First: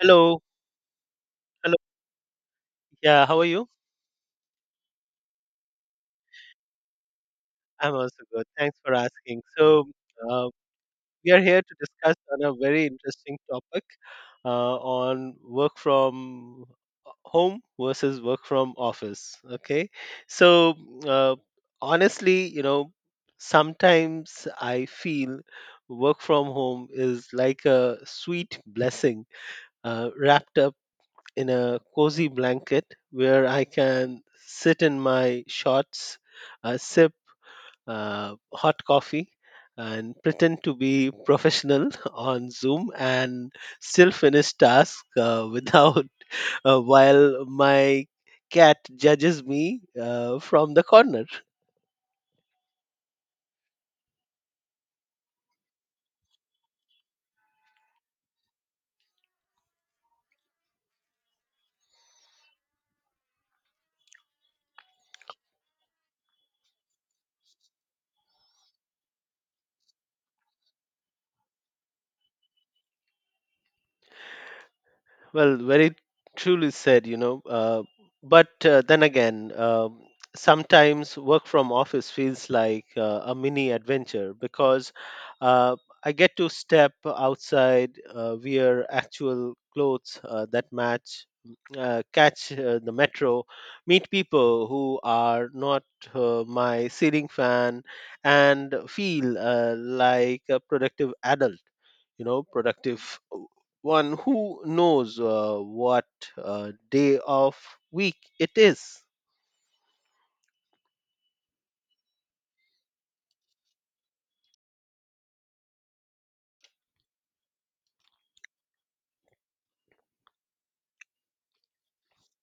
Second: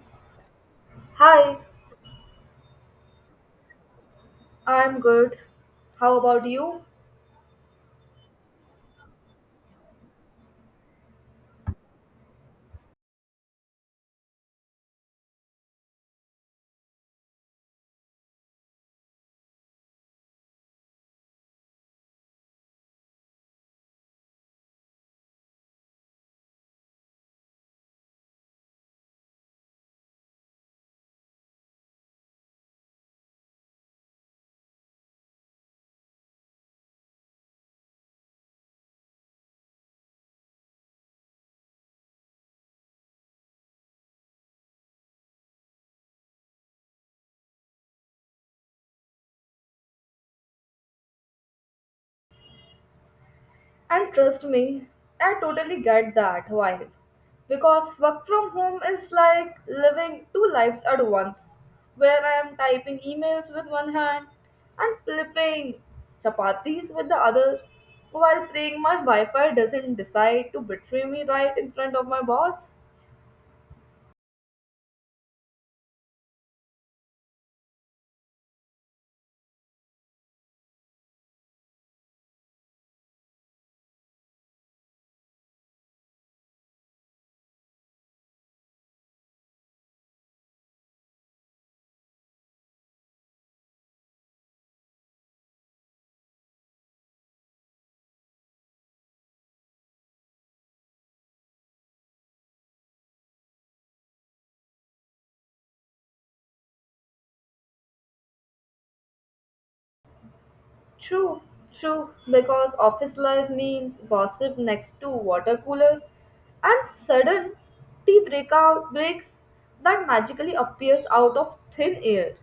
Hello. Hi, Hello. Yeah, how are you? I'm good. How about you? I'm also good. Thanks for asking. So, uh, we are here to discuss on a very interesting topic on work from home versus work from office. Okay. So, uh, honestly, you know, sometimes I feel work from home is like a sweet blessing, wrapped up in a cozy blanket where I can sit in my shorts, sip hot coffee, and pretend to be professional on Zoom and still finish task, without while my cat judges me from the corner. And trust me, I totally get that vibe. Because work from home is like living two lives at once, where I am typing emails with one hand and flipping chapatis with the other while praying my Wi Fi doesn't decide to betray me right in front of my boss. Well, very truly said, you know. But then again, sometimes work from office feels like a mini adventure because uh, I get to step outside, wear actual clothes that match, catch the metro, meet people who are not my ceiling fan, and feel like a productive adult, you know, productive one who knows what day of week it is. True, true, because office life means gossip next to water cooler and sudden tea breakout breaks that magically appears out of thin air.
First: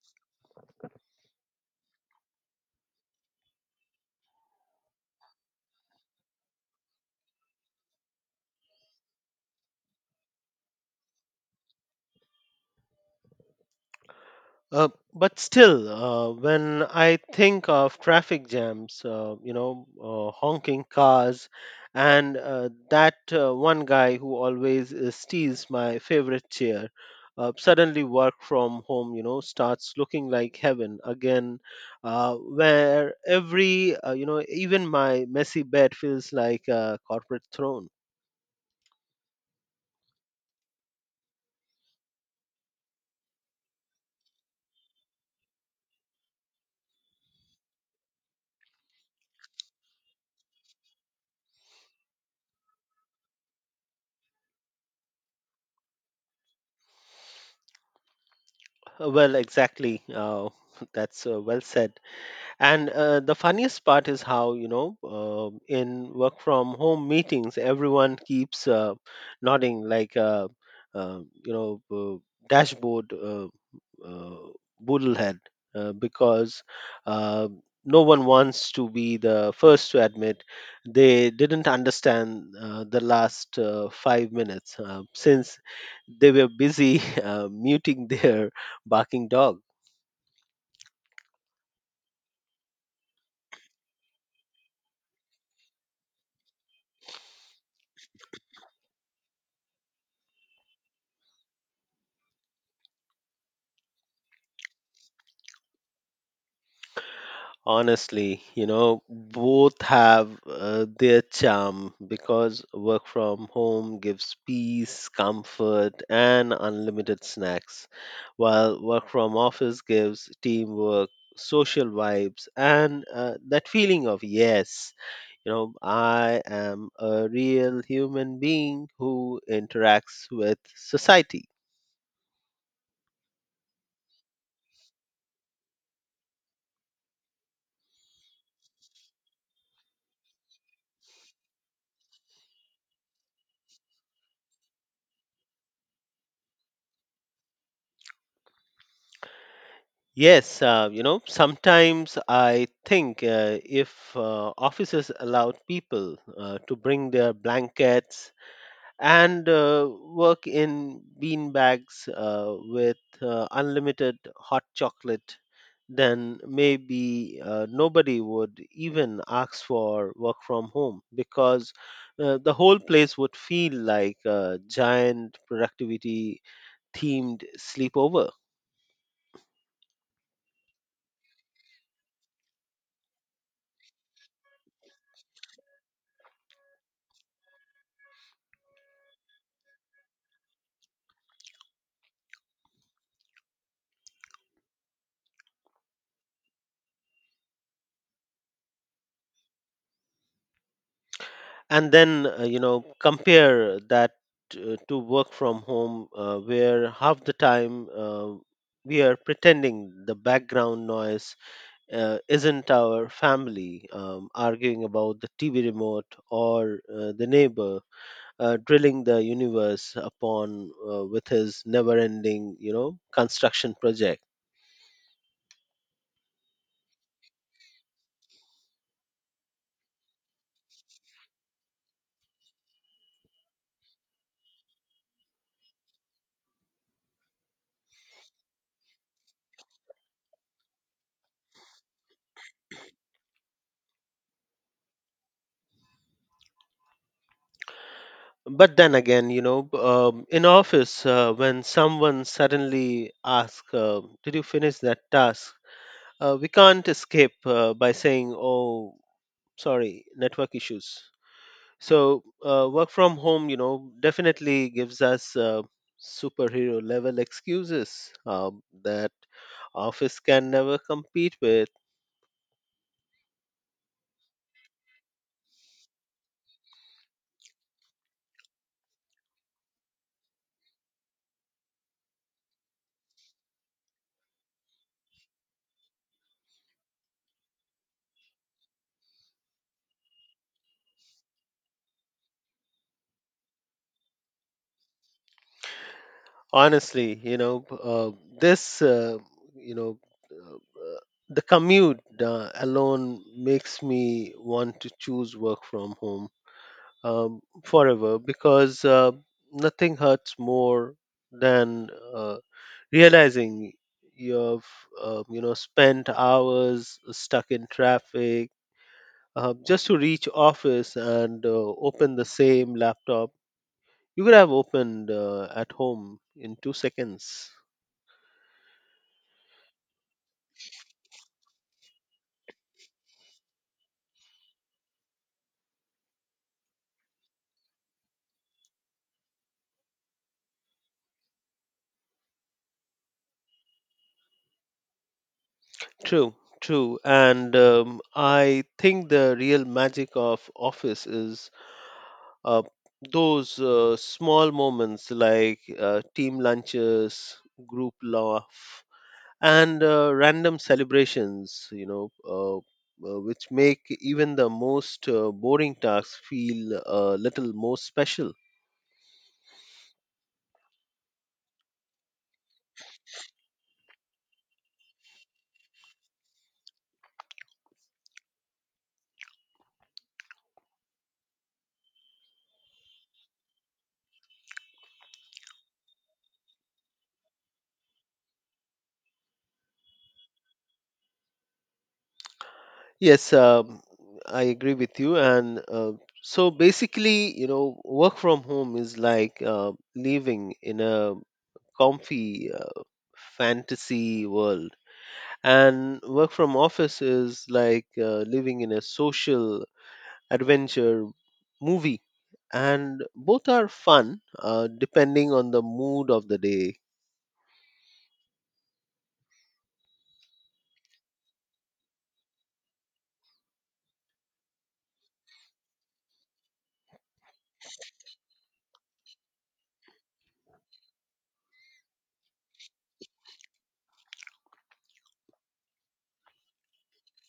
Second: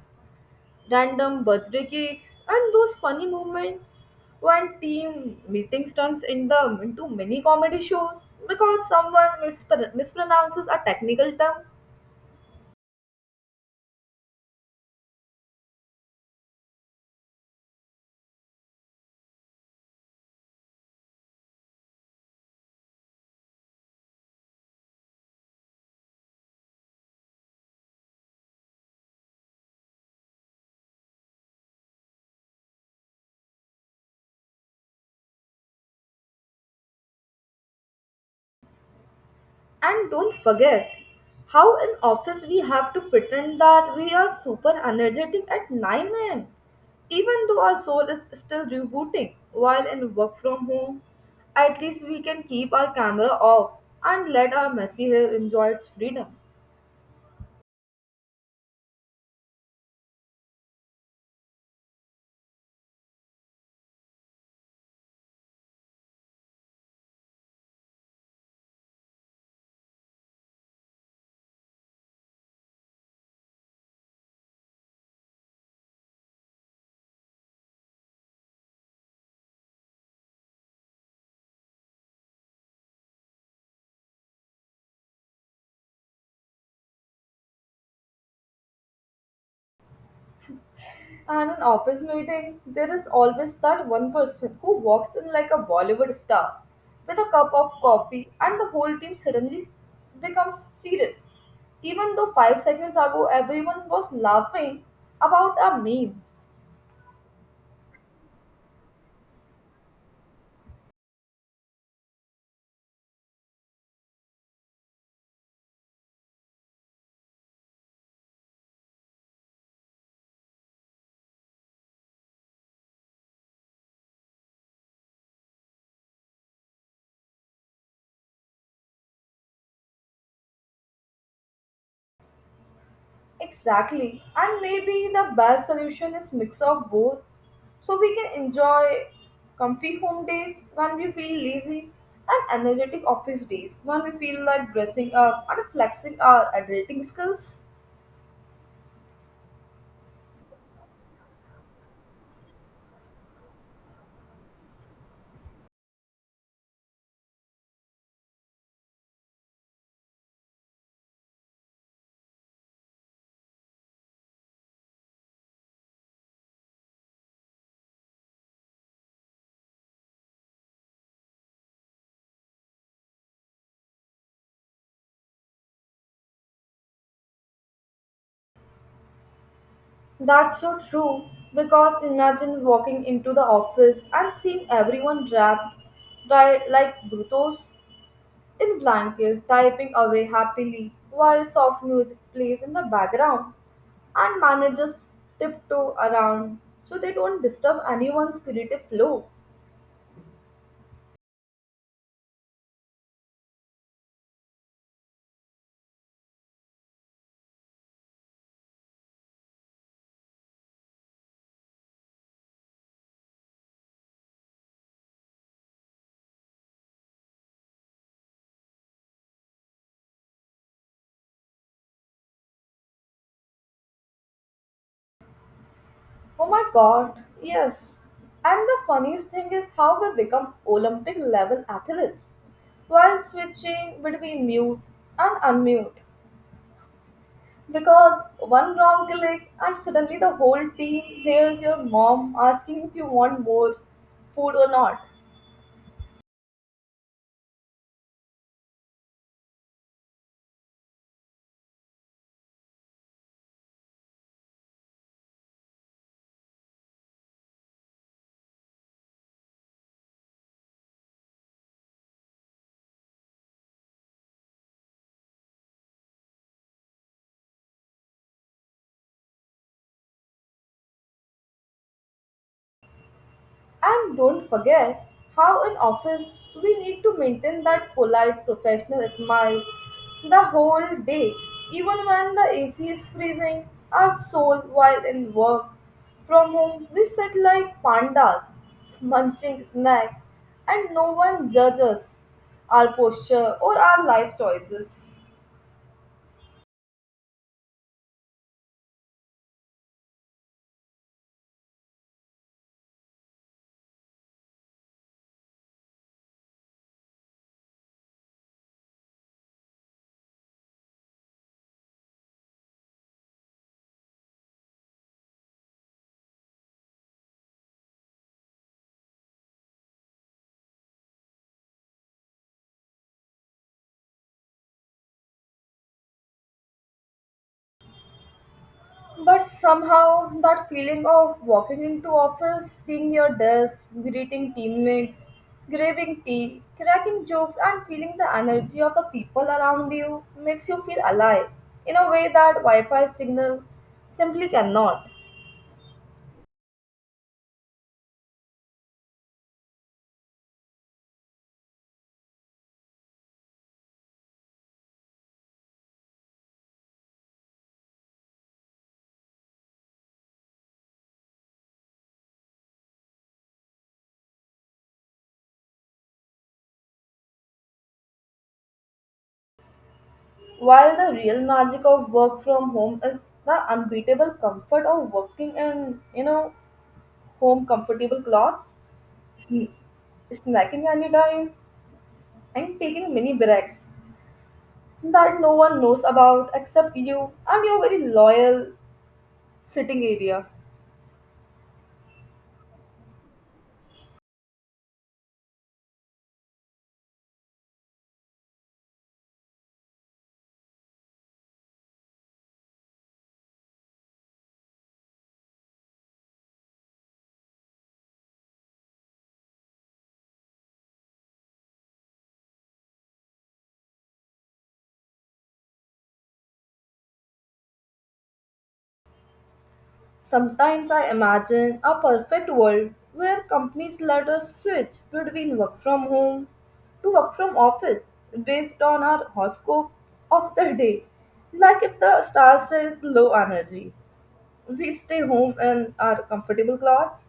Random birthday cakes and those funny moments when team meetings turns in them into mini comedy shows because someone mispronounces a technical term. Uh, but still, when I think of traffic jams, you know, honking cars, and that one guy who always steals my favorite chair, suddenly work from home, you know, starts looking like heaven again, where every, you know, even my messy bed feels like a corporate throne. And don't forget how in office we have to pretend that we are super energetic at 9 a.m. even though our soul is still rebooting while in work from home. At least we can keep our camera off and let our messy hair enjoy its freedom. Well, exactly. That's well said. And the funniest part is how, you know, in work from home meetings, everyone keeps nodding like, uh, you know, dashboard, uh, boodlehead, because uh, no one wants to be the first to admit they didn't understand the last 5 minutes since they were busy muting their barking dog. And an office meeting, there is always that one person who walks in like a Bollywood star with a cup of coffee, and the whole team suddenly becomes serious. Even though five seconds ago everyone was laughing about a meme. Honestly, you know, both have their charm because work from home gives peace, comfort, and unlimited snacks, while work from office gives teamwork, social vibes, and that feeling of, yes, you know, I am a real human being who interacts with society. Exactly. And maybe the best solution is mix of both so we can enjoy comfy home days when we feel lazy and energetic office days when we feel like dressing up and flexing our adulting skills. Yes, you know, sometimes I think if offices allowed people to bring their blankets and work in bean bags with unlimited hot chocolate, then maybe nobody would even ask for work from home because the whole place would feel like a giant productivity themed sleepover. That's so true because imagine walking into the office and seeing everyone wrapped dry, like brutos in blanket, typing away happily while soft music plays in the background and managers tiptoe around so they don't disturb anyone's creative flow. And then you know, compare that to work from home where half the time we are pretending the background noise isn't our family arguing about the tv remote or the neighbor drilling the universe upon with his never ending, you know, construction project. Oh my god, yes. And the funniest thing is how we become Olympic level athletes while switching between mute and unmute. Because one wrong click and suddenly the whole team hears your mom asking if you want more food or not. But then again, you know, in office, when someone suddenly asks, "Did you finish that task?" We can't escape by saying, oh, sorry, network issues. So work from home, you know, definitely gives us superhero level excuses that office can never compete with. And don't forget how in office we need to maintain that polite professional smile the whole day, even when the AC is freezing our soul while in work. From home we sit like pandas, munching snack, and no one judges our posture or our life choices. Honestly, you know, uh, this uh, you know uh, uh, the commute alone makes me want to choose work from home forever because nothing hurts more than uh, realizing you've you know, spent hours stuck in traffic just to reach office and open the same laptop you could have opened at home in 2 seconds. But somehow, that feeling of walking into office, seeing your desk, greeting teammates, grabbing tea, cracking jokes, and feeling the energy of the people around you makes you feel alive in a way that Wi-Fi signal simply cannot. True, true. And I think the real magic of office is uh, those small moments like team lunches, group laugh, and random celebrations, you know, which make even the most boring tasks feel a little more special. While the real magic of work from home is the unbeatable comfort of working in, you know, home comfortable clothes, sn- snacking anytime, and taking mini breaks that no one knows about except you and your very loyal sitting area. Yes, I agree with you. And so basically, you know, work from home is like living in a comfy, fantasy world. And work from office is like living in a social adventure movie. And both are fun depending on the mood of the day. Sometimes I imagine a perfect world where companies let us switch between work from home to work from office based on our horoscope of the day. Like if the star says low energy, we stay home in our comfortable clothes.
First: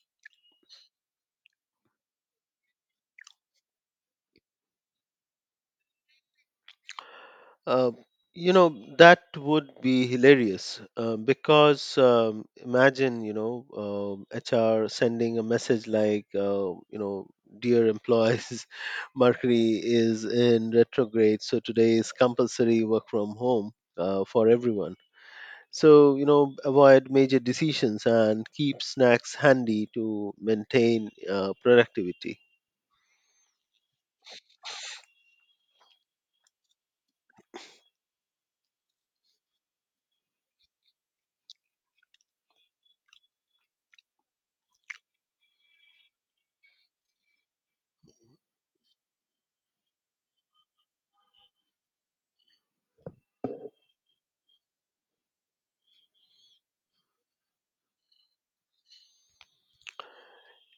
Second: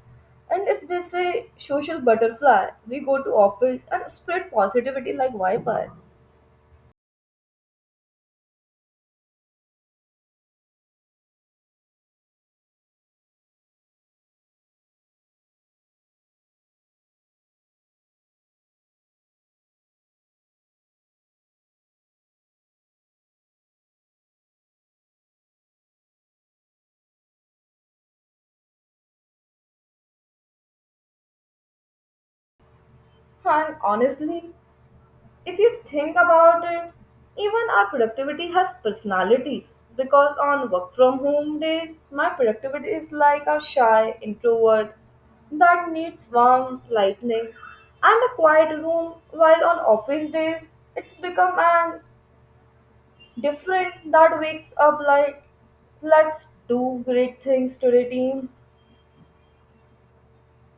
And if they say social butterfly, we go to office and spread positivity like Wi-Fi. Uh, you know, that would be hilarious because imagine, you know, HR sending a message like, you know, dear employees, Mercury is in retrograde, so today is compulsory work from home for everyone. So, you know, avoid major decisions and keep snacks handy to maintain productivity. And honestly, if you think about it, even our productivity has personalities. Because on work from home days, my productivity is like a shy introvert that needs warm lighting, and a quiet room, while on office days, it's become an different that wakes up like, let's do great things today, team.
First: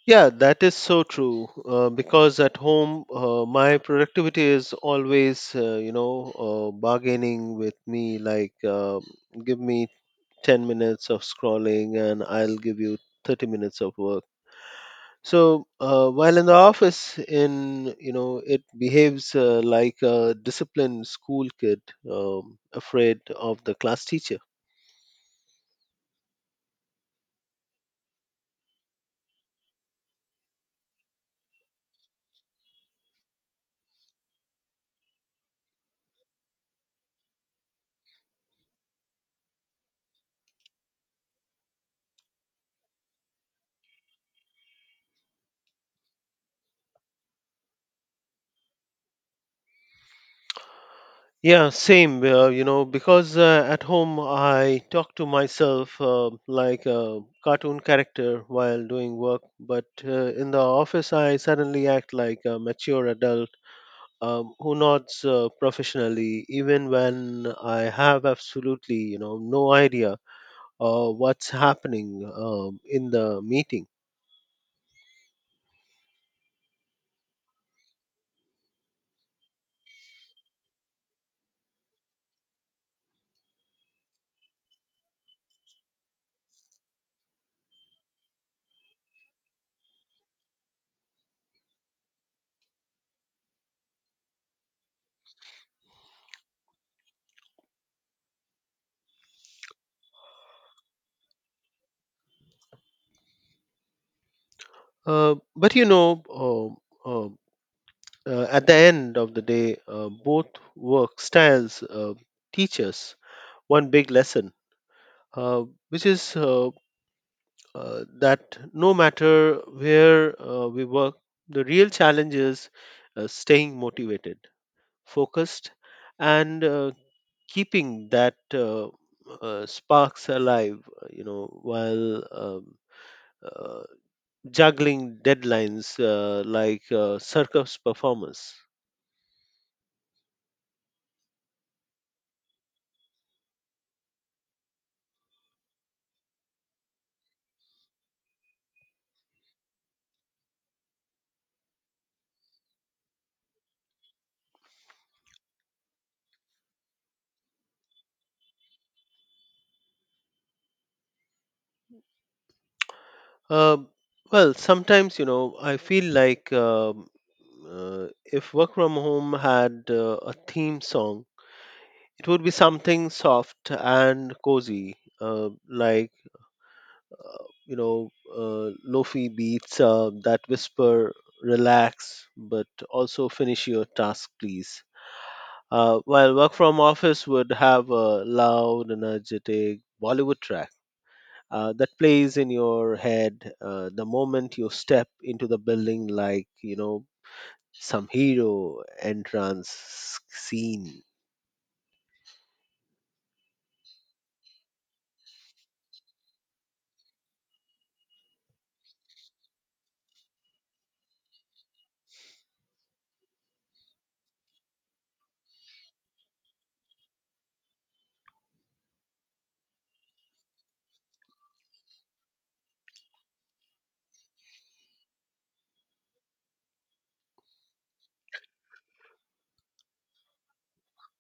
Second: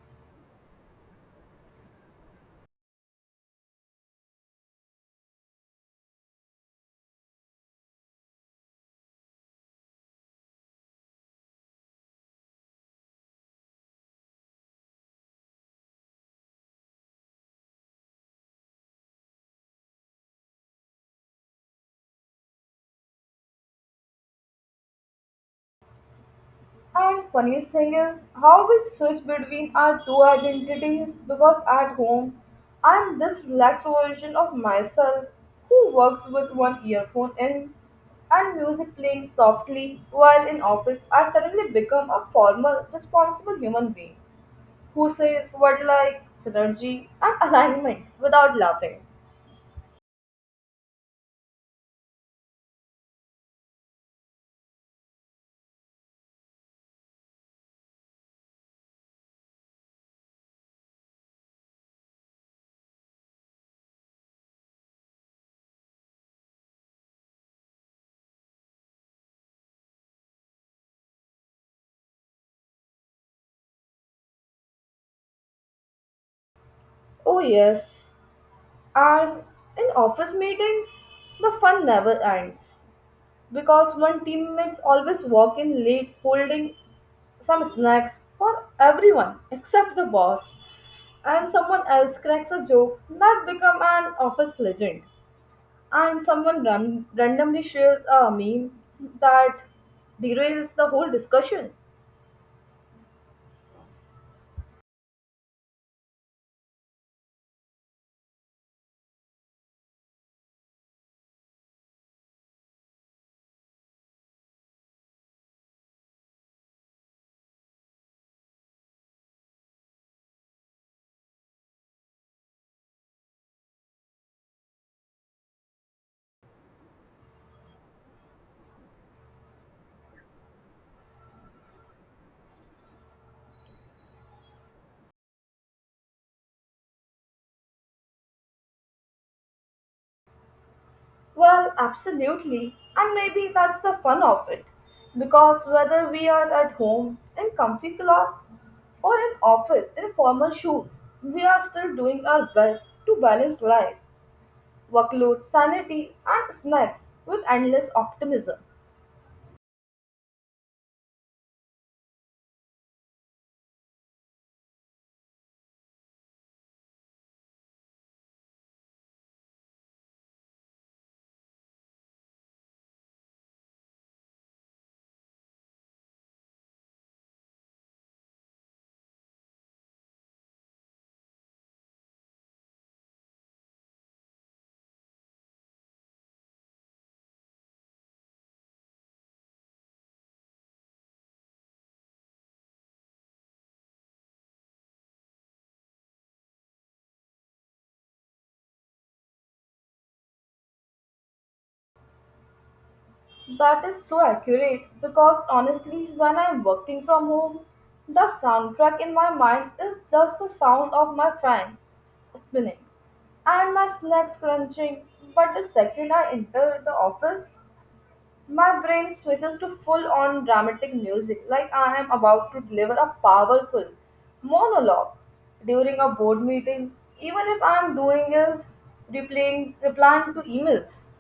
Yeah, that is so true. Because at home, my productivity is always, you know, bargaining with me. Like, give me 10 minutes of scrolling and I'll give you 30 minutes of work. So while in the office, in, you know, it behaves like a disciplined school kid, afraid of the class teacher. And funniest thing is how we switch between our two identities because at home I'm this relaxed version of myself who works with one earphone in and music playing softly while in office I suddenly become a formal, responsible human being who says what like synergy and alignment without laughing. Yeah, same. You know, because at home I talk to myself like a cartoon character while doing work, but in the office I suddenly act like a mature adult, who nods professionally, even when I have absolutely, you know, no idea what's happening in the meeting. Oh yes, and in office meetings the fun never ends because one teammates always walk in late holding some snacks for everyone except the boss and someone else cracks a joke that become an office legend and someone randomly shares a meme that derails the whole discussion. But you know, um, at the end of the day, both work styles teach us one big lesson, uh, which is that no matter where we work, the real challenge is staying motivated, focused, and keeping that sparks alive. You know, while uh, juggling deadlines like circus performers. Well, absolutely. And maybe that's the fun of it. Because whether we are at home in comfy clothes or in office in formal shoes, we are still doing our best to balance life, workload, sanity, and snacks with endless optimism. Um well, sometimes, you know, I feel like if work from home had a theme song, it would be something soft and cozy, like you know, lofi beats that whisper, "Relax, but also finish your task, please." While work from office would have a loud, energetic Bollywood track that plays in your head the moment you step into the building, like, you know, some hero entrance scene. That is so accurate because honestly, when I'm working from home, the soundtrack in my mind is just the sound of my fan spinning and my snacks crunching. But the second I enter the office, my brain switches to full on dramatic music like I am about to deliver a powerful monologue during a board meeting, even if I am doing is replying to emails.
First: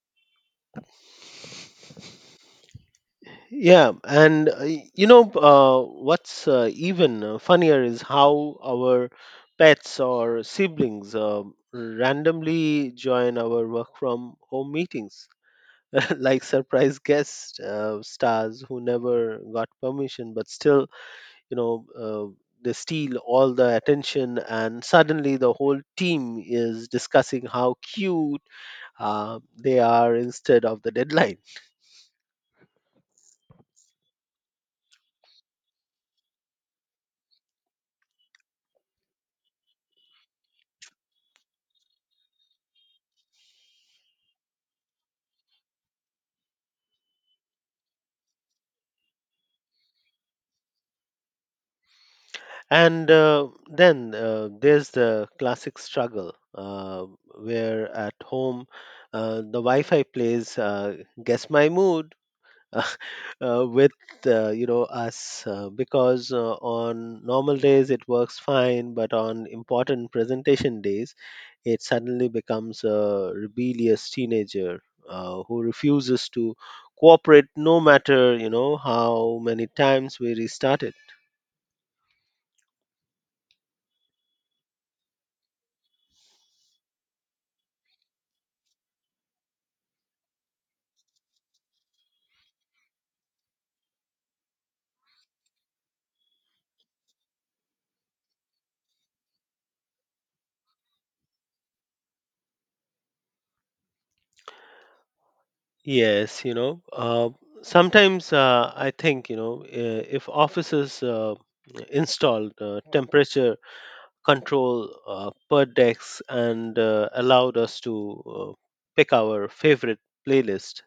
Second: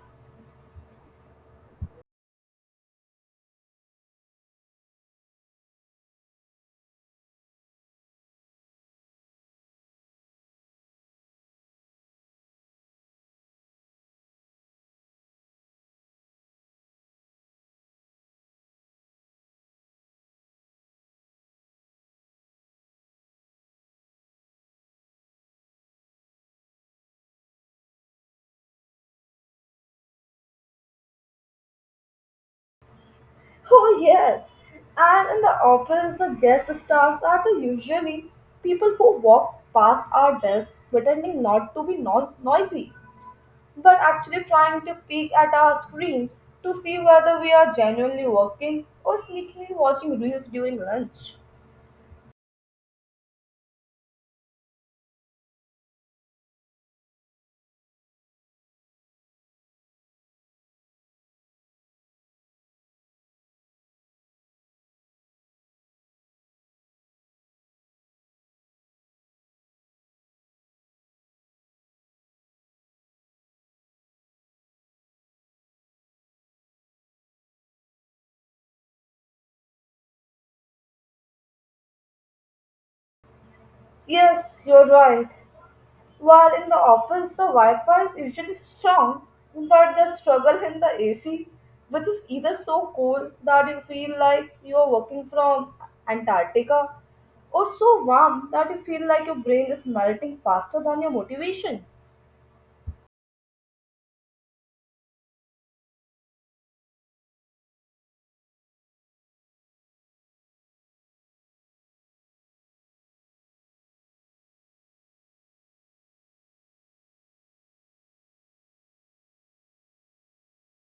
Yeah, and you know, what's even funnier is how our pets or siblings randomly join our work from home meetings like surprise guest stars who never got permission but still, you know, they steal all the attention and suddenly the whole team is discussing how cute they are instead of the deadline. Oh, yes. And in the office, the guest stars are the usually people who walk past our desks pretending not to be noisy, but actually trying to peek at our screens to see whether we are genuinely working or sneakily watching reels during lunch. And then there's the classic struggle where at home the wi-fi plays guess my mood with you know, us because on normal days it works fine, but on important presentation days it suddenly becomes a rebellious teenager who refuses to cooperate no matter, you know, how many times we restart it. Yes, you're right. While in the office, the Wi Fi is usually strong, but the struggle in the AC, which is either so cold that you feel like you are working from Antarctica, or so warm that you feel like your brain is melting faster than your motivation. Yes, you know, sometimes I think, you know, if offices installed temperature control per decks, and allowed us to pick our favorite playlist,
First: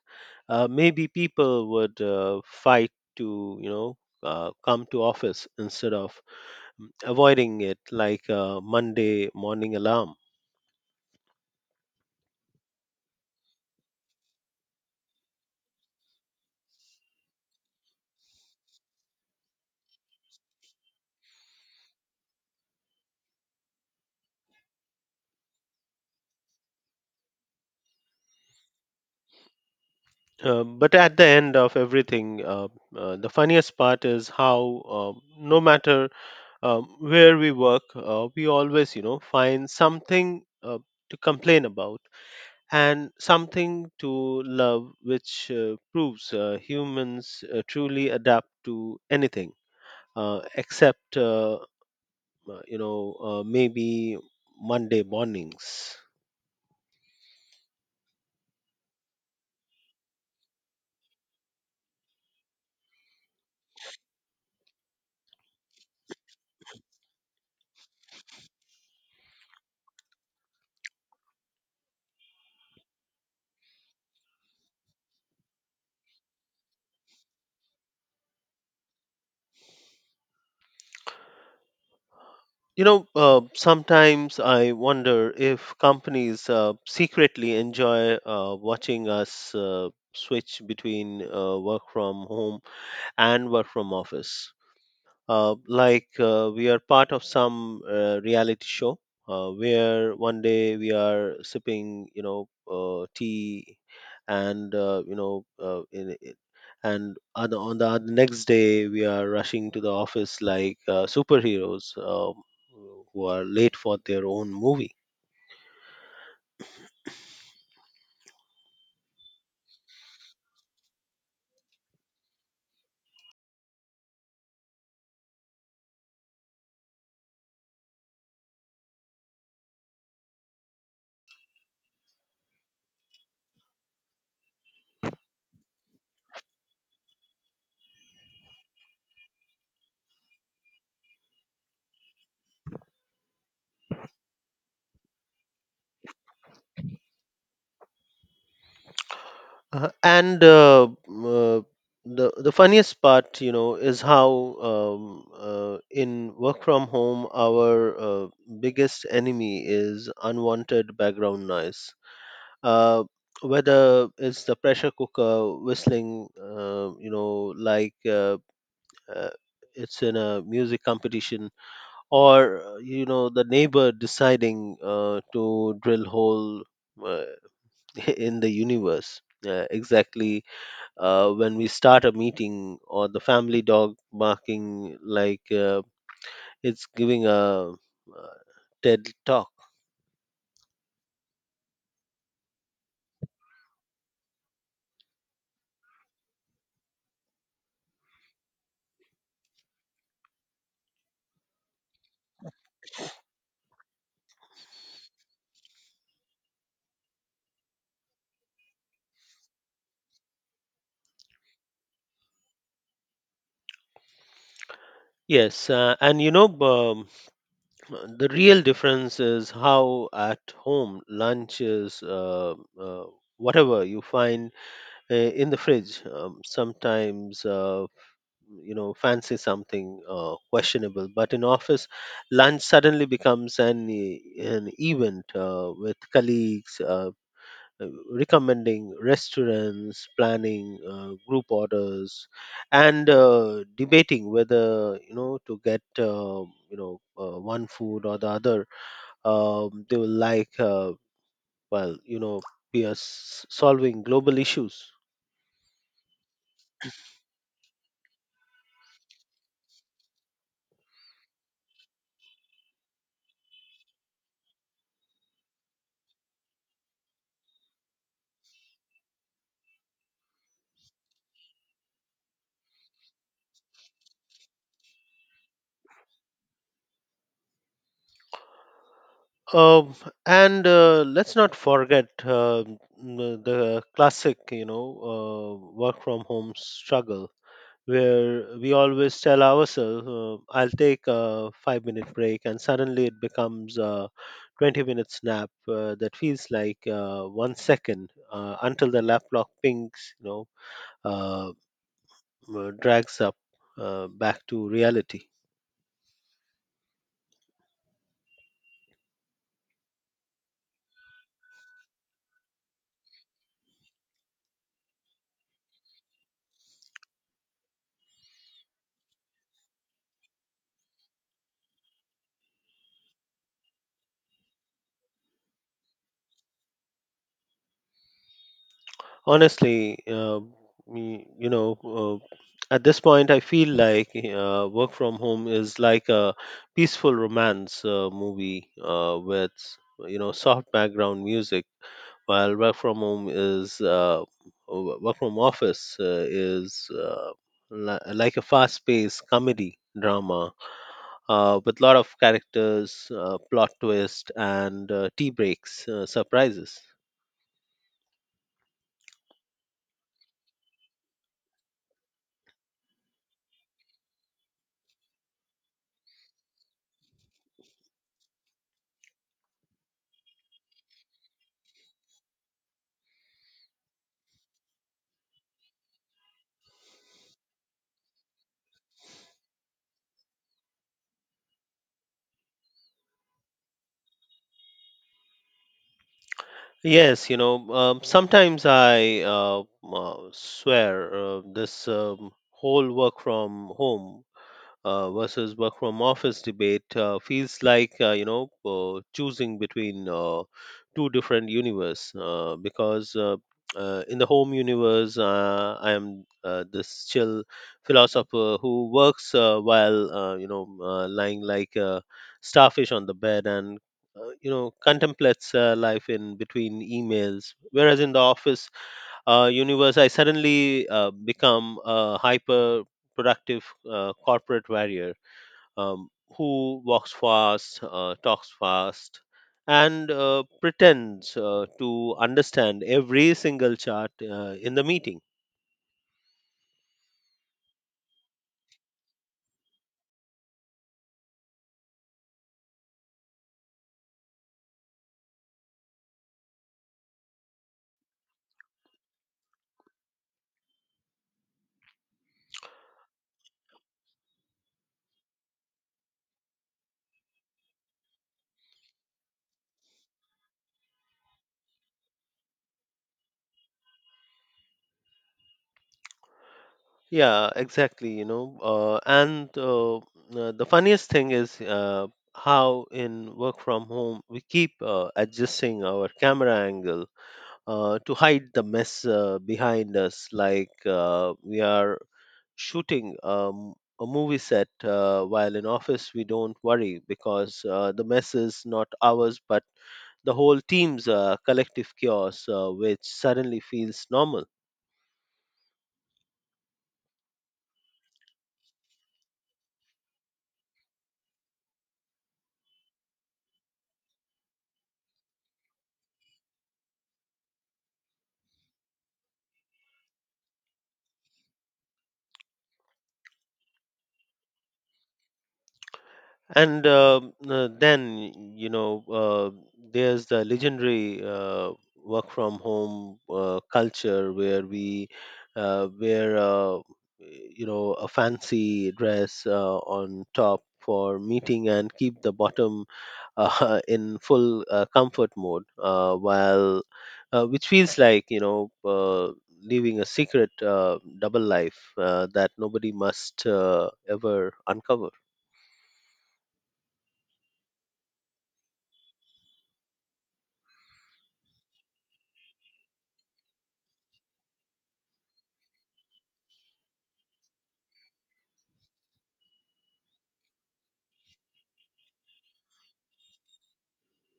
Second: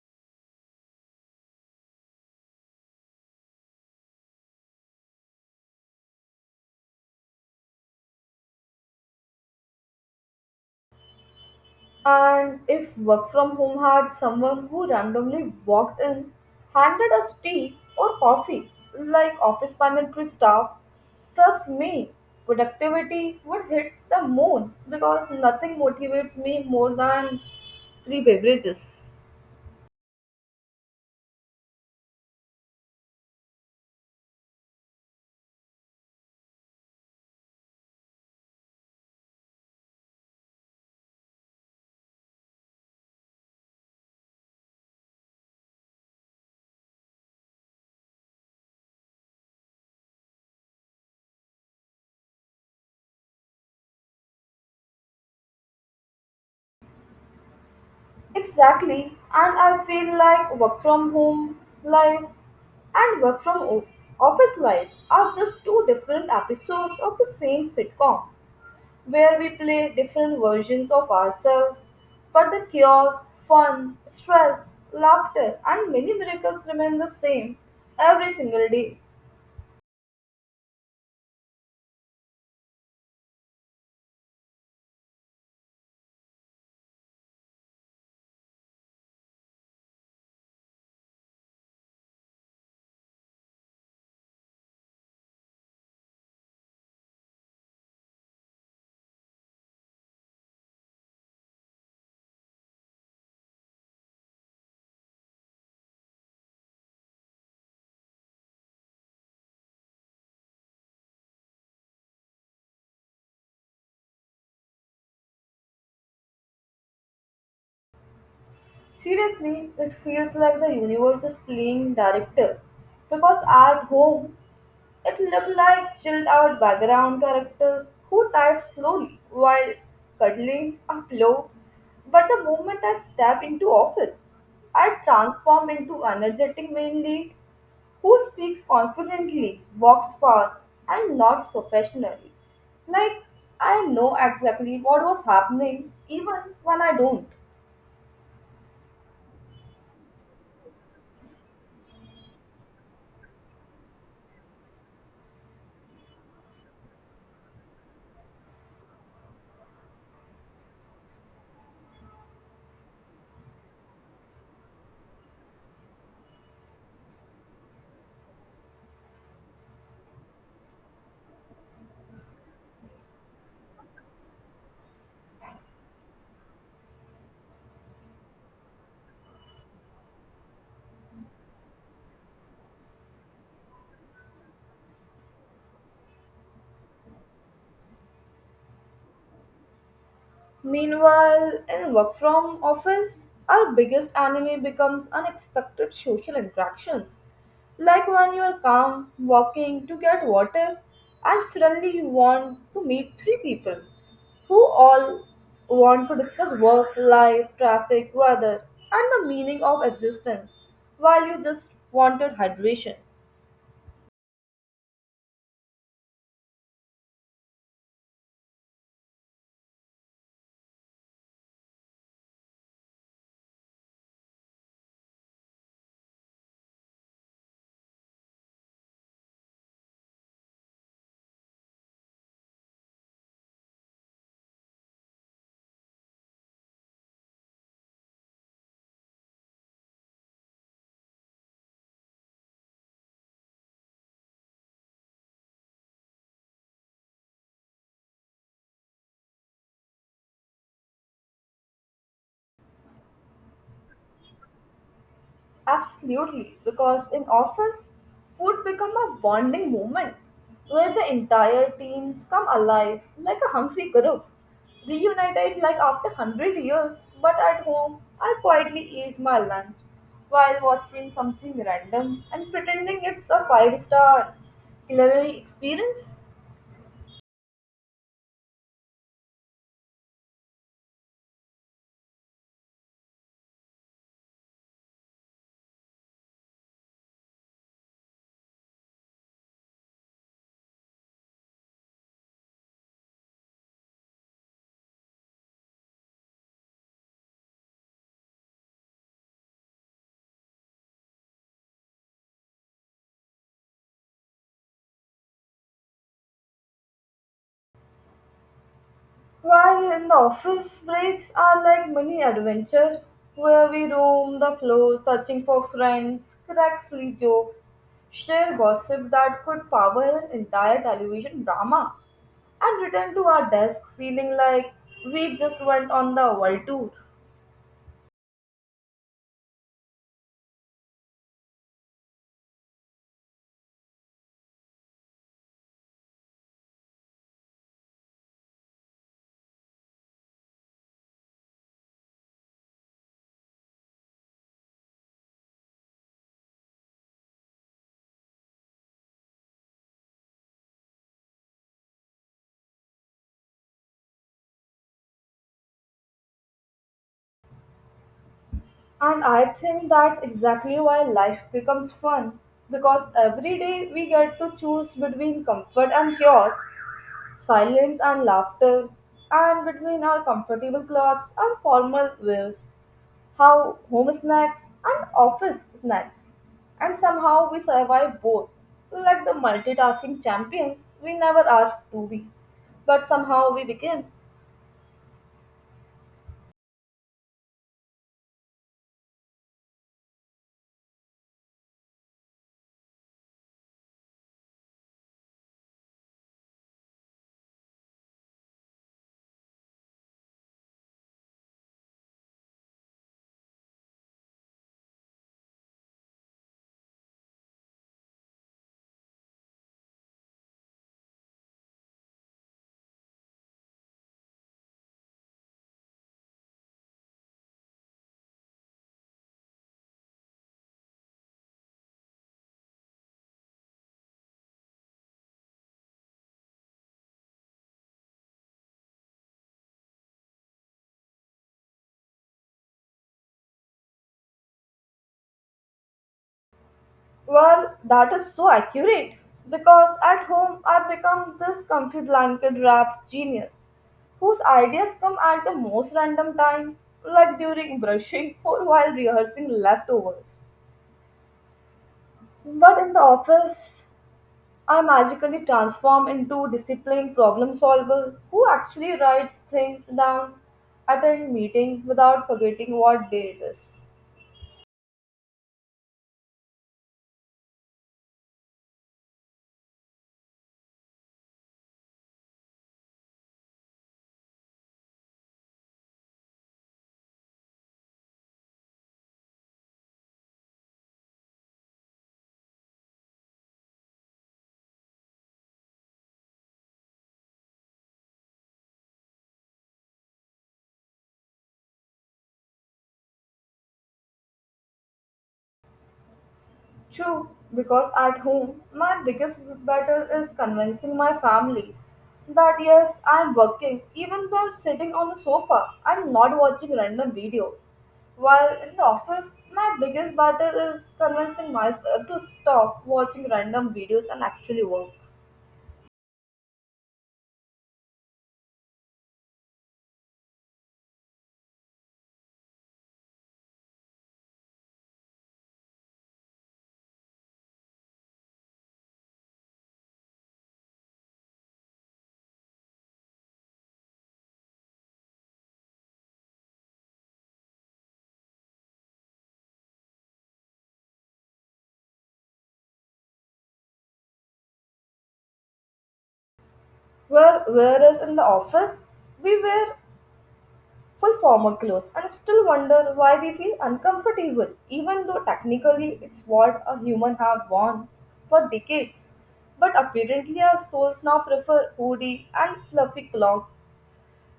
maybe people would fight to, you know, come to office instead of avoiding it like a Monday morning alarm. And if work from home had someone who randomly walked in, handed us tea or coffee, like office pantry staff, trust me, productivity would hit the moon because nothing motivates me more than free beverages. But at the end of everything, the funniest part is how, no matter where we work, we always, you know, find something to complain about and something to love, which proves humans truly adapt to anything except you know, maybe Monday mornings. Exactly, and I feel like work from home life and work from office life are just two different episodes of the same sitcom, where we play different versions of ourselves, but the chaos, fun, stress, laughter, and many miracles remain the same every single day. You know, sometimes I wonder if companies secretly enjoy watching us switch between work from home and work from office. Like we are part of some reality show where one day we are sipping, you know, tea, and you know, in, I- and on the oth- next day we are rushing to the office like superheroes, who are late for their own movie. Seriously, it feels like the universe is playing director because at home it looked like chilled out background character who types slowly while cuddling a pillow. But the moment I step into office, I transform into energetic main lead who speaks confidently, walks fast, and nods professionally. Like I know exactly what was happening even when I don't. And uh, the funniest part, you know, is how in work from home our biggest enemy is unwanted background noise. Uh, Whether it's the pressure cooker whistling, you know, like uh, it's in a music competition, or you know, the neighbor deciding to drill hole, uh, in the universe. Exactly when we start a meeting or the family dog barking like it's giving a uh, TED talk. Meanwhile, in work from office, our biggest enemy becomes unexpected social interactions. Like when you are calm, walking to get water, and suddenly you want to meet three people who all want to discuss work, life, traffic, weather, and the meaning of existence, while you just wanted hydration. Yes, and you know, the real difference is how at home lunch is uh, whatever you find in the fridge. Sometimes, you know, fancy something questionable, but in office, lunch suddenly becomes an event with colleagues. Recommending restaurants, planning group orders, and debating whether, you know, to get you know, one food or the other. They will, like, well, you know, we are solving global issues. Absolutely, because in office, food become a bonding moment where the entire teams come alive like a hungry group, reunited like after 100 years. But at home, I quietly eat my lunch while watching something random and pretending it's a five-star culinary experience. Um, and let's not forget the classic, you know, work from home struggle where we always tell ourselves, I'll take a 5 minute break, and suddenly it becomes a 20-minute nap that feels like 1 second until the lap clock pings, you know, uh, drags up back to reality. While in the office, breaks are like mini adventures where we roam the floor searching for friends, crack silly jokes, share gossip that could power an entire television drama, and return to our desk feeling like we just went on the world tour. Honestly, me- you know, uh, at this point, I feel like work from home is like a peaceful romance movie with, soft background music, while work from home is work from office is like a fast-paced comedy drama with a lot of characters, plot twist, and tea breaks, surprises. And I think that's exactly why life becomes fun because every day we get to choose between comfort and chaos, silence and laughter, and between our comfortable clothes and formal wears, how home snacks and office snacks, and somehow we survive both, like the multitasking champions we never asked to be, but somehow we became. Yes, sometimes I swear this whole work from home versus work from office debate feels like choosing between two different universe because in the home universe, I am this chill philosopher who works while lying like a starfish on the bed, and contemplates life in between emails, whereas in the office universe, I suddenly become a hyper productive corporate warrior um, who walks fast, talks fast, and pretends to understand every single chart in the meeting. Well, that is so accurate because at home I've become this comfy blanket wrapped genius whose ideas come at the most random times, like during brushing or while rehearsing leftovers. But in the office, I magically transform into disciplined problem solver who actually writes things down, attend meeting without forgetting what day it is. Yeah, exactly. And the funniest thing is how in work from home we keep adjusting our camera angle to hide the mess behind us, like we are shooting a movie set, while in office. We don't worry because the mess is not ours, but the whole team's collective chaos, which suddenly feels normal. True, because at home, my biggest battle is convincing my family that yes, I am working even though I'm sitting on the sofa and not watching random videos. While in the office, my biggest battle is convincing myself to stop watching random videos and actually work. And then there's the legendary work from home culture, where we wear a fancy dress on top for meeting and keep the bottom in full comfort mode, while which feels like living a secret double life that nobody must ever uncover. Well, whereas in the office, we were full formal clothes and still wonder why we feel uncomfortable, even though technically it's what a human have worn for decades. But apparently our souls now prefer hoodie and fluffy cloth,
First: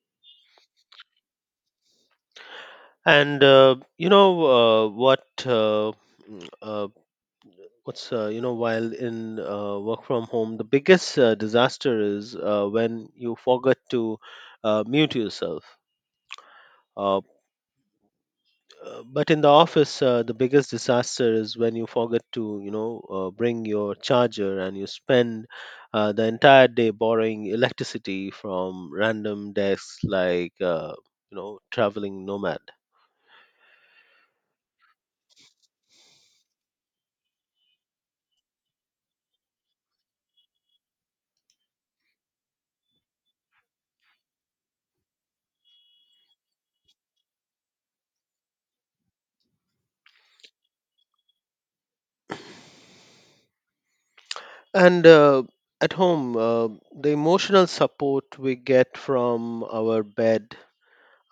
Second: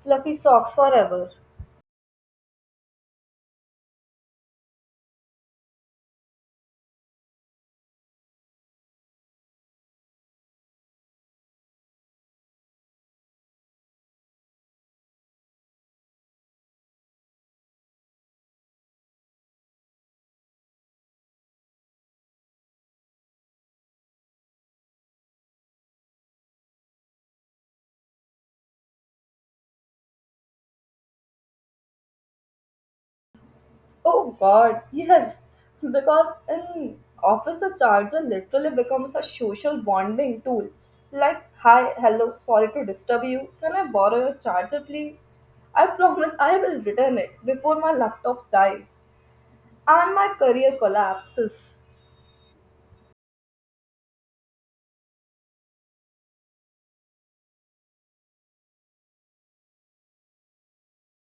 fluffy socks forever. And you know what? Mm, uh, what's, while in work from home, the biggest disaster is when you forget to mute yourself. Uh, but in the office, the biggest disaster is when you forget to bring your charger, and you spend the entire day borrowing electricity from random desks like traveling nomad. Oh god, yes. Because in office the charger literally becomes a social bonding tool. Like, hi, hello, sorry to disturb you. Can I borrow your charger please? I promise I will return it before my laptop dies and my career collapses. And at home, the emotional support we get from our bed,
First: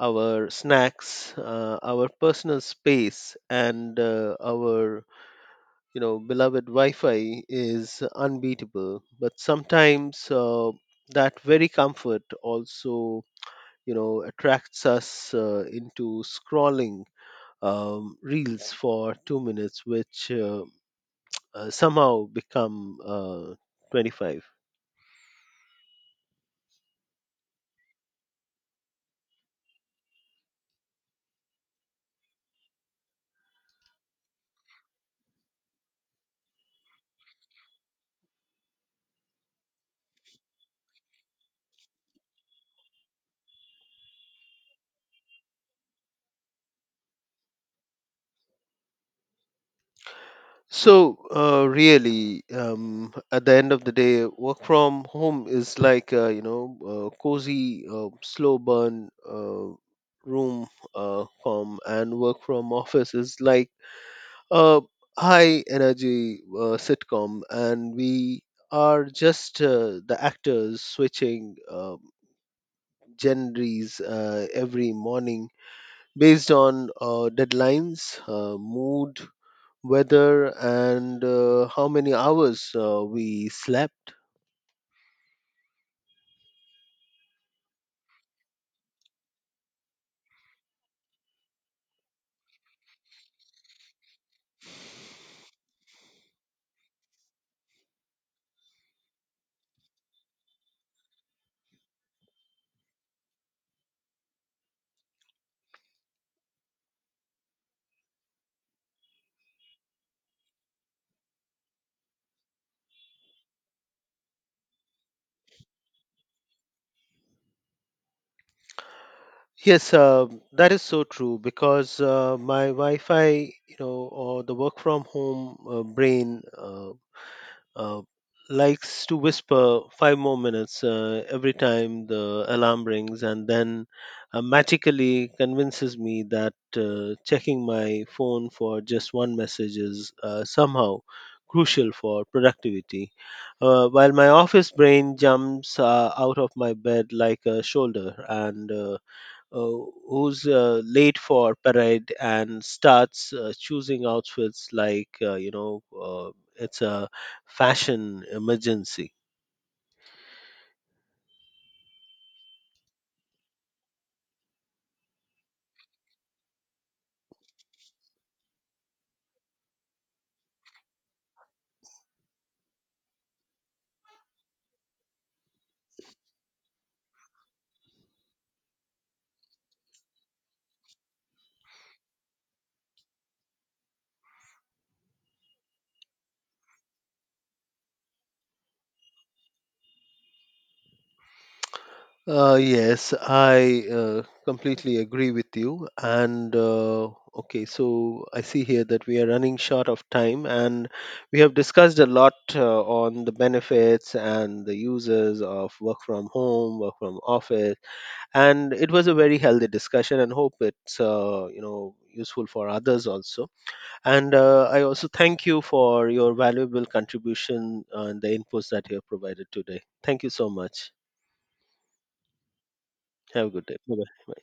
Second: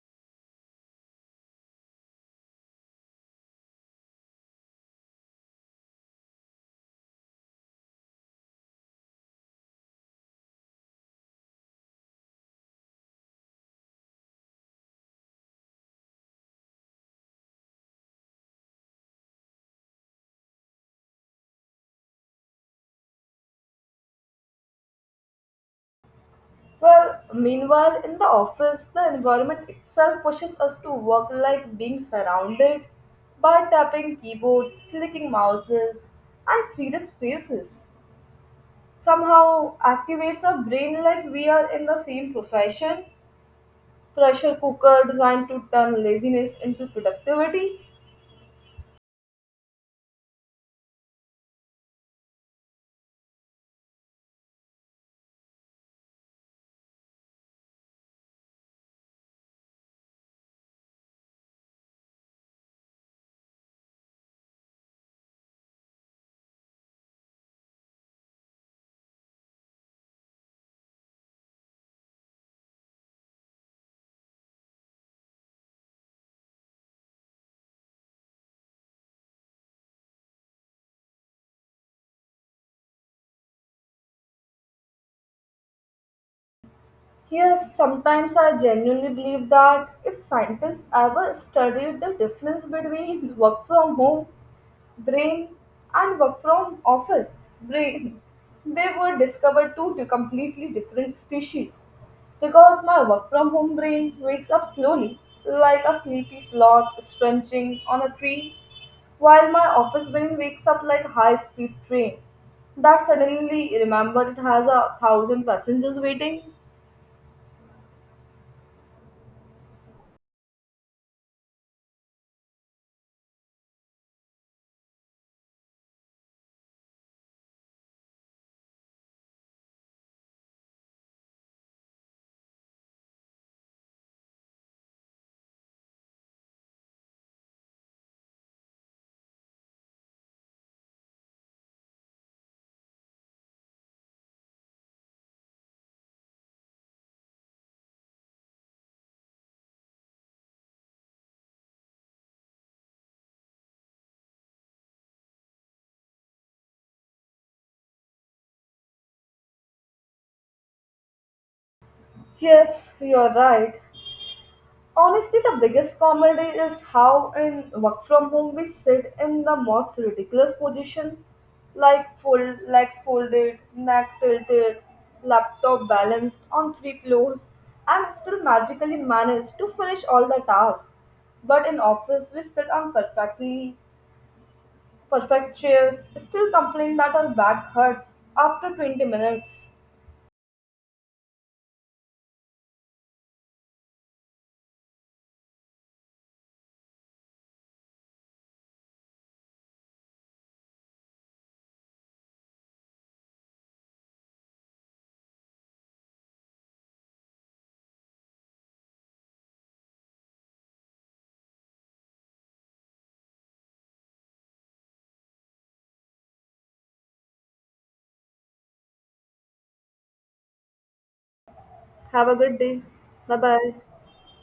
our snacks, our personal space, and our beloved Wi-Fi is unbeatable. But sometimes that very comfort also attracts us into scrolling reels for 2 minutes, which somehow become 25. Well, meanwhile, in the office, the environment itself pushes us to work like being surrounded by tapping keyboards, clicking mouses, and serious faces. Somehow activates our brain like we are in the same profession. Pressure cooker designed to turn laziness into productivity. So, really, at the end of the day, work from home is like cozy, slow burn room com, and work from office is like a high energy sitcom, and we are just the actors switching genres every morning, based on deadlines, mood, weather, and how many hours we slept. Yes, sometimes I genuinely believe that if scientists ever studied the difference between work from home brain and work from office brain they were discovered two to completely different species because my work from home brain wakes up slowly like a sleepy sloth stretching on a tree while my office brain wakes up like a high speed train that suddenly remembered it has a 1,000 passengers waiting. Yes, that is so true because my Wi-Fi, or the work from home brain uh, likes to whisper five more minutes every time the alarm rings, and then magically convinces me that checking my phone for just one message is somehow crucial for productivity, while my office brain jumps out of my bed like a shoulder, and uh, who's late for parade and starts choosing outfits like it's a fashion emergency. Yes, you're right. Honestly, the biggest comedy is how in work from home we sit in the most ridiculous position, like fold, legs folded, neck tilted, laptop balanced on three pillows, and still magically manage to finish all the tasks. But in office, we sit on perfectly perfect chairs, still complain that our back hurts after 20 minutes. Yes, I completely agree with you. And okay, so I see here that we are running short of time, and we have discussed a lot on the benefits and the uses of work from home, work from office, and it was a very healthy discussion, and hope it's useful for others also. And I also thank you for your valuable contribution and the inputs that you have provided today. Thank you so much. Have a good day. Bye Have a good bye. day. Bye bye.